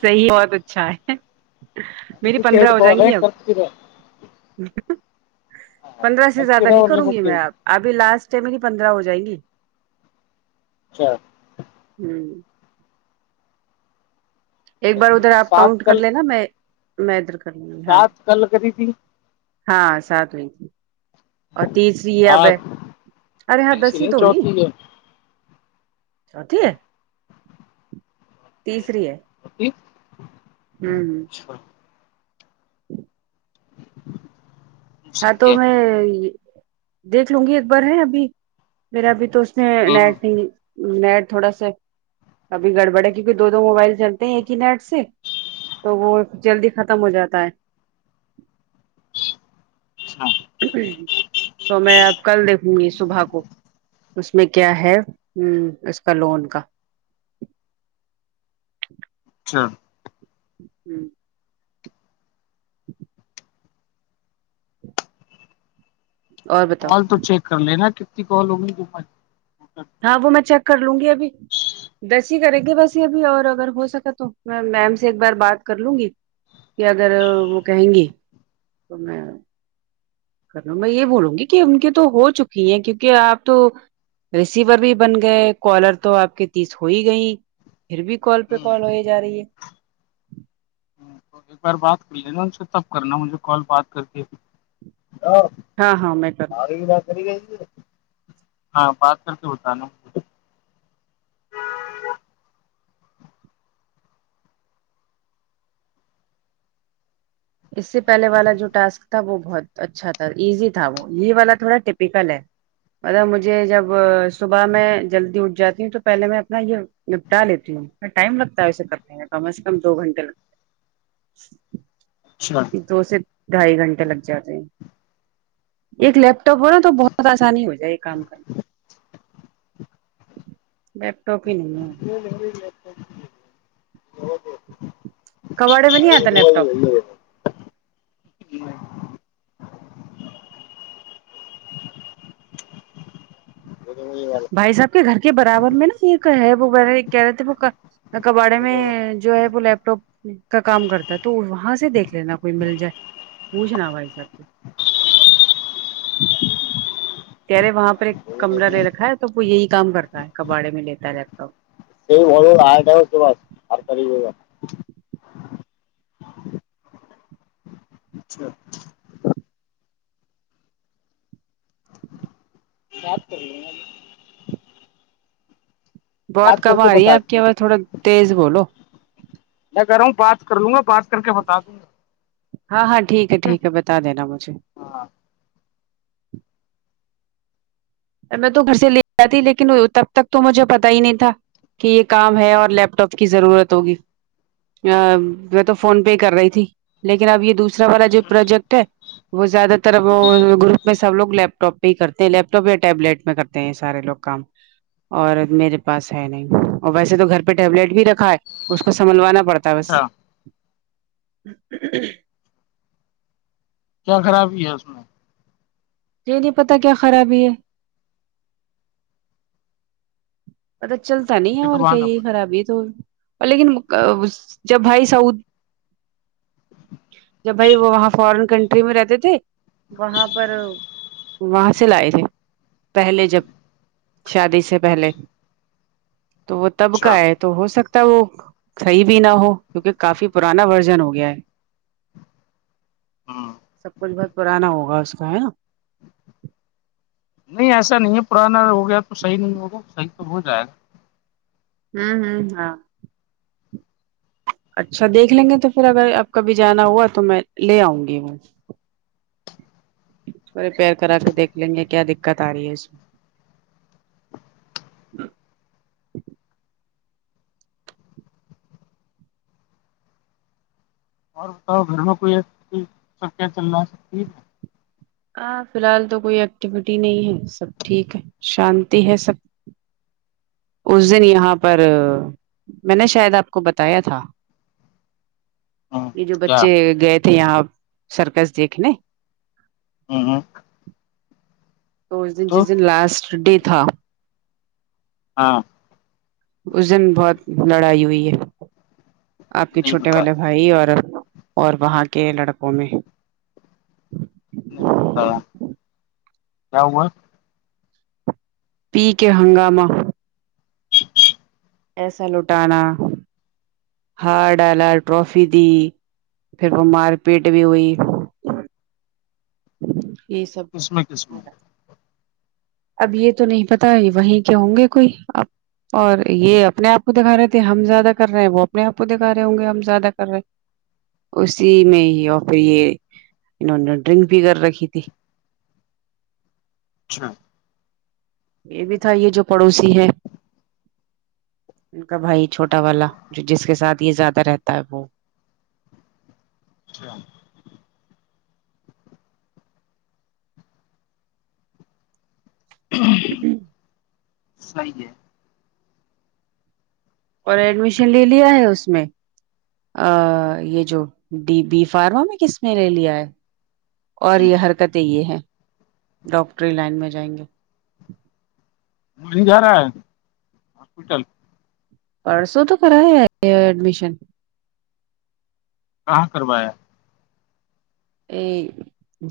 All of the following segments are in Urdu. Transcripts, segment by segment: صحیح ہے بہت اچھا ہے میری پندرہ ہو جائیں گی اب پندرہ سے زیادہ نہیں کروں گی میں آپ ابھی لاسٹ ہے میری پندرہ ہو جائیں گی اچھا ہمم ایک بار صحیح ہے ادھر آپ سات کاؤنٹ کر لینا میں میں ادھر کر کرلونگی ساتھ کل کری تھی ہاں ساتھ میں ہی تھی اور تیسری اب ہے سات ارے ہاں تیسری دسی ہے تو ہوئی چوتھی ہے چوتھی ہے تیسری ہے اوکے ہمم ہاں تو میں دیکھ لوں گی ایک بار ہے ابھی میرا اب تو اس نے ہاں نیٹ نہیں نیٹ تھوڑا سا ابھی گڑبڑ ہے کیونکی دو دو موبائل چلتے ہیں ایک ہی نیٹ سے تو وہ جلدی ختم ہو جاتا ہے اچاں تو میں اب کل دیکھوں گی صبح کو اس میں کیا ہے ہمم اس کا لون کا اچھا ہمم اور بتاؤ کال تو چیک کر لینا کتنی کال ہوگی تو ہاں وہ میں چیک کر لوں گی ابھی دسی ہی کریں گے بس یے ابھی اور اگر ہو سکا تو میں میم سے ایک بار بات کر لوں گی کہ اگر وہ کہیں گی تو میں کر لو میں یے بولوں گی کی ان کے تو ہو چکی ہیں کیونکہ آپ تو ریسیور بھی بن گئے کالر تو آپ کے تیس ہو ہی گئی پھر بھی کال پے ہوں کال ہو ہی جا رہی ہے تو ایک بار بات کر لینا ان سے تب کرنا مجھے کال بات کر کے ہاں ہاں میں کر ساری ہاں بات کر کے بتانا اس سے پہلے والا جو ٹاسک تھا وہ بہت اچھا تھا ایزی تھا وہ یے والا تھوڑا ٹپیکل ہے مطلب مجھے جب صبح میں جلدی اٹھ جاتی ہوں تو پہلے میں اپنا یے نپٹا لیتی ہوں ٹائم لگتا ہے ویسے کرنے میں کم از کم دو گھنٹے لگتے چھی بات دو سے ڈھائی گھنٹے لگ جاتے ہیں ایک لیپ ٹاپ ہو نا تو بہت آسانی ہو جائے گی کام کرنے لیپ ٹاپ ہی نہیں ہے کباڑے میں نہیں آتا لیپ ٹاپ [inaudible] [unintelligible] بھائی صاحب کے گھر کے برابر میں نا ایک ہے وو کہہ رہے تھے کباڑے میں جو ہے وہ لیپ ٹاپ کا کام کرتے تو وہاں سے دیکھ لینا کوئی مل جائے پوچھنا بھائی صاحب سے کہہ رہے وہاں پر ایک کمرہ لے رکھا ہے تو وہ یہی کام کرتا ہے کباڑے میں لیتا ہے لیپ ٹاپ [unintelligible] اچھا بات کر لینا جی گا بہت بات کر کم کے آ رہی ہے بتا آپ کی دوں آواز گا تھوڑا تیز بولو میں کہہ رہا ہوں پانچ کر لوں گا پانچ کر کے بتا دوں گا ہاں ہاں ٹھیک ہے ٹھیک ہے بتا دینا مجھے ہاں میں تو گھر سے لے آتی تھی لیکن تب تک تو مجھے پتا ہی نہیں تھا کہ یہ کام ہے اور لیپ ٹاپ کی ضرورت ہوگی ا میں تو فون پے کر رہی تھی لیکن اب یہ دوسری والا جو پروجیکٹ ہے وہ زیادہ تر وہ گروپ میں سب لوگ لیپٹاپ پہ ہی کرتے ہیں لیپ ٹاپ یا ٹیبلیٹ میں کرتے ہیں سارے لوگ کام اور میرے پاس ہے نہیں اور ویسے تو گھر پہ ٹیبلیٹ بھی رکھا ہے اس کو سنبھلوانا پڑ تا بس اچھا کیا خرابی ہے اس میں یہی نہیں پتا کیا خرابی ہے پت چلتا نہیں ہے اور کیا دکھوانا یہ پڑ خرابی تو لیکن اس جب بھائی سعود جب بھائی وہ وہاں فارن کنٹری میں رہتے تھے وہاں پر وہاں سے لائے تھے پہلے جب شادی سے پہلے تو وہ تب کا اچھا ہے تو ہو سک تا وہ صیح بھی نہ ہو کیونکہ کافی پرانا ورژن ہو گیا ہے ہ سب کچھ بہت پرانا ہوگا اس کا ہے نا نہیں ایسا نہیں ہے پرانا ہو گیا تو صحیح نہیں ہوگا صحیح تو ہو جائے گا ہوں ہ ہاں اچھا دیکھ لیں گے تو پھر اگر آپ کبھی جانا ہوا تو میں لے آؤں گی وہ ریپیئر کرا کے دیکھ لیں گے کیا دقت آ رہی ہے اس میں اور بتاؤ گھر میں کوئی [unintelligible] ہاں فی الحال تو کوئی ایکٹیویٹی نہیں ہے سب ٹھیک ہے شانتی ہے سب اس دن یہاں پر میں نے شاید آپ کو بتایا تھا ہے ہ یہ جو کیا بچے گئے تھے یہاں سرکس دیکھنے ہوں ہوں تو اس دن جس دن لاسٹ ڈے تھا ہاں اس دن بہت لڑائی ہوئی ہے آپ کے نہیں چھوٹے والے بتایا بھا بھائی اور اور وہاں کے لڑکوں میں کیا ہوا پی کے ہنگامہ ایسا لٹانا ہار ڈالا ٹرافی دی پھر وہ مار پیٹ بھی ہوئی یہ سب کس میں کس ہو میں رہا اب یہ تو نہیں پتا وہیں کے ہوں گے کوئی اپ اور یہ اپنے آپ کو دکھا رہے تھے ہم زیادہ کر رہے ہیں وہ اپنے آپ کو دکھا رہے ہوں گے ہم زیادہ کر رہے اسی میں ہی اور پھر یہ انہوں نے ڈرنک بھی کر رکھی تھی اچھا یہ بھی تھا یہ جو پڑوسی ہے ان کا بھائی چھوٹا والا جو جس کے ساتھ یہ زیادہ رہتا ہے وہ اچھا [inaudible] صحیح ہے اور ایڈمیشن لے لیا ہے اس میں ا یہ جو ڈ بی فارما میں کس نے لے لیا ہے اور یہ حرکتیں یہ ہے ڈاکٹری لائن میں جائیں گے وہ نی جا رہا ہے ہاسپٹل پرسوں تو کرایا ہے یہ ایڈمیشن کہاں کروایا اے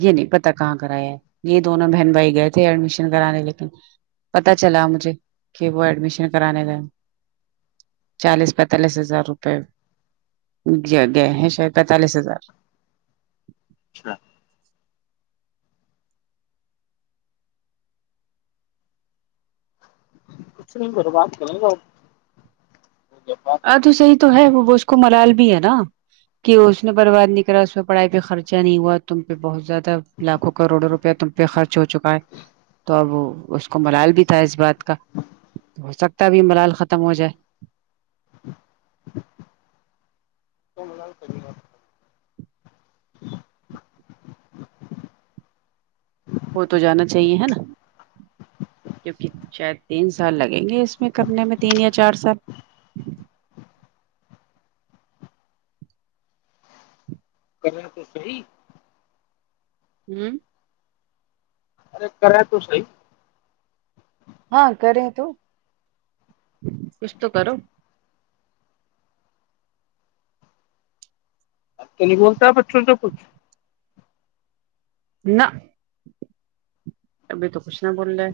یہ نہیں پتا کہاں کرا ہے یہ دونوں بہن بھائی گئے تھے ایڈمیشن کرانے لیکن پتا چلا مجھے کہ وہ ایڈمیشن کرانے گئے چالیس پینتالیس ہزار روپئے جگ ہے شاید پینتالیس ہزار اچھا کچھ نہیں کرو بات کرو نا بات ہاں تو صحیح تو ہے وہ وہ اس کو ملال بھی ہے نا کہ اس نے برباد نہیں کرا اس میں پڑھائی پہ خرچہ نہیں ہوا تم پہ بہت زیادہ لاکھوں کروڑوں روپئے پ تم پہ خرچ ہو چکا ہے تو اب اس کو ملال بھی تھا اس بات کا ہو سکتا ہے آب یہ ملال ختم ہو جائے تو ملال [unintelligible] [inaudible] ہو تو جانا چاہیے ہے نا کیونکہ شاید تین سال لگیں گے اس میں کرنے میں تین یا چار سال کریں تو صحیح ہوں ارے کرے تو صحیح ہاں کریں تو کچھ تو کرو میں نہیں بولتا بچوں سے کچھ نہ ابھی تو کچھ نہ بولنا ہے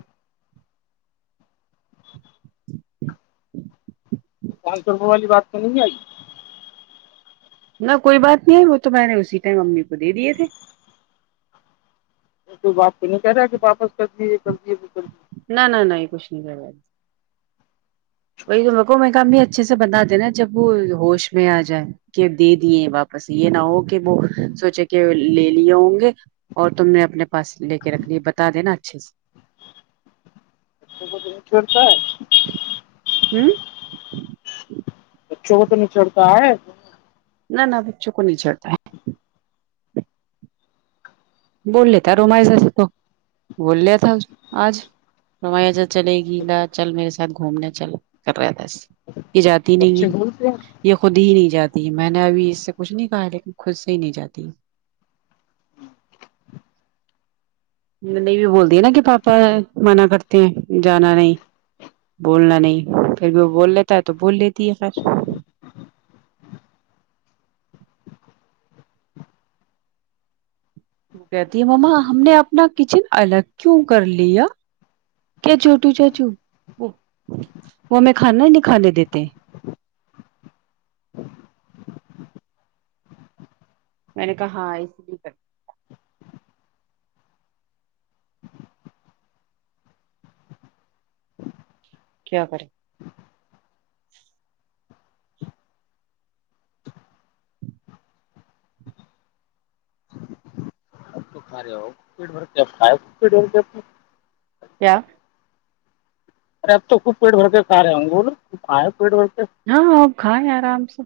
پانچ سو روپے والی بات نہیں آئی نہ کوئی بات نہیں ہے وہ تو میں نے اسی ٹائم امی کو دے دیے تھے تو آپ نہیں کہہ رہاے کہ واپس کر دیے یہ کر دییے وہ کر دیے نہ نہ نہ یہ کچھ نہیں کرای وہی تو میں مںیک بھی اچھے سے بتا دینا جب وہ ہوش میں آ جائے کہ دے دیے واپس یہ نہ ہو کہ وہ سوچے کہ لے لیے ہوں گے اور تم نے اپنے پاس لے کے رکھ لیے بتا دینا اچھے سے بچوں کو چھوڑتا ہے ہوں بچوں کو تو نہیں چھوڑتا ہے نہ نہ بچوں کو نہیں چڑھتا ہے بول لیتا ہیں رومائس سے تو بول لیا تھا آج رومیسا چلے گی لا چل میرے ساتھ گھومنے چل کر رہا تھا اج یہ جاتی نہیں بچے ہے بولتے ہیں یہ خود ہی نہیں جاتی میں نے ابھی اس سے کچھ نہیں کہا لیکن خود سے ہی نہیں جاتی نہیں بھی بول دیا ہے نہ کہ پاپا منع کرتے ہیں جانا نہیں بولنا نہیں پھر بھی وہ بول لیتا ہے تو بول لیتی ہے پھر وہ کہتی ہے مما ہم نے اپنا کچن الگ کیوں کر لیا کیا چوٹو چاچو وہ ہمیں کھانا ہی نہیں کھانے دیتے میں نے کہا ہاں اس لیے کر کیا کریں ہیلو جب [unintelligible] رہے جب کیا ارے اب تو خود پیٹ بھر کے کہا رہے ہو بولو کھائے پیٹ بھر کے ہاں اب کھائے آرام سے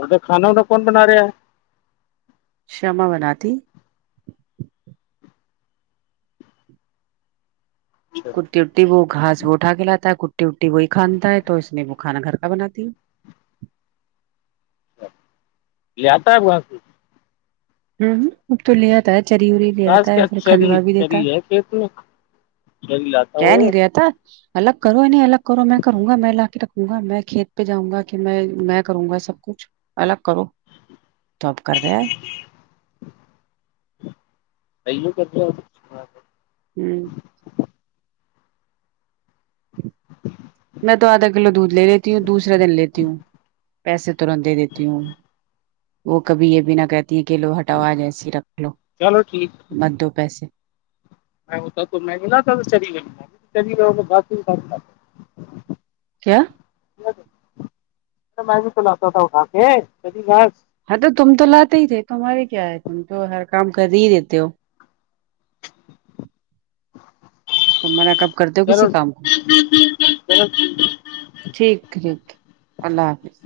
ا تو کھانا ونا کو بنا رہے ہیں شما بناتی ہے کٹی اٹٹی وہ گاس وہ اٹا کے لاتا ہے کٹی وٹی وہی کھانا ہے تو اس نے وہ کھانا گھر کا بناتی ہے لے آتا ہے وہاں سے ہ اب تو لے آتا ہے چری اریی د آتا خاص ہے یا کیا پھر چری کھندوا بھی دیتا چری ہے کھیت میں چری لاتا جے ہو نہیں رہتا الگ کرو انہیں الگ کرو میں کروں گا میں لا کے رکھوں گا میں کھیت پہ جاؤں گا کہ میں میں کروں گا سب کچھ الگ کرو تو اب کر رہے ہے پہو کر ہو [unintelligible] ہوں میں تو آدھا کلو دودھ لے لیتی ہوں دوسرا دن لیتی ہوں پیسے ترنت دے دیتی ہوں وہ کبھی یہ بھی نہ کہتی ہیں کہ لو ہٹاوآج ایسی رکھ لو چلو ٹھیک مت دو پیسے نہیں تو مہنگا تھا چلی م چ [unintelligible] کیا میں بھی کلاتا تھا اٹھا کے ہری گھانس ہاں تو تم تو لاتے ہی تھے تمہارے کیا ہے تم تو ہر کام کر ہی دیتے ہو تم مانا کب کرتے ہو کسی چلو کام کو چلو ٹھیک ٹھیک اللہ حافظ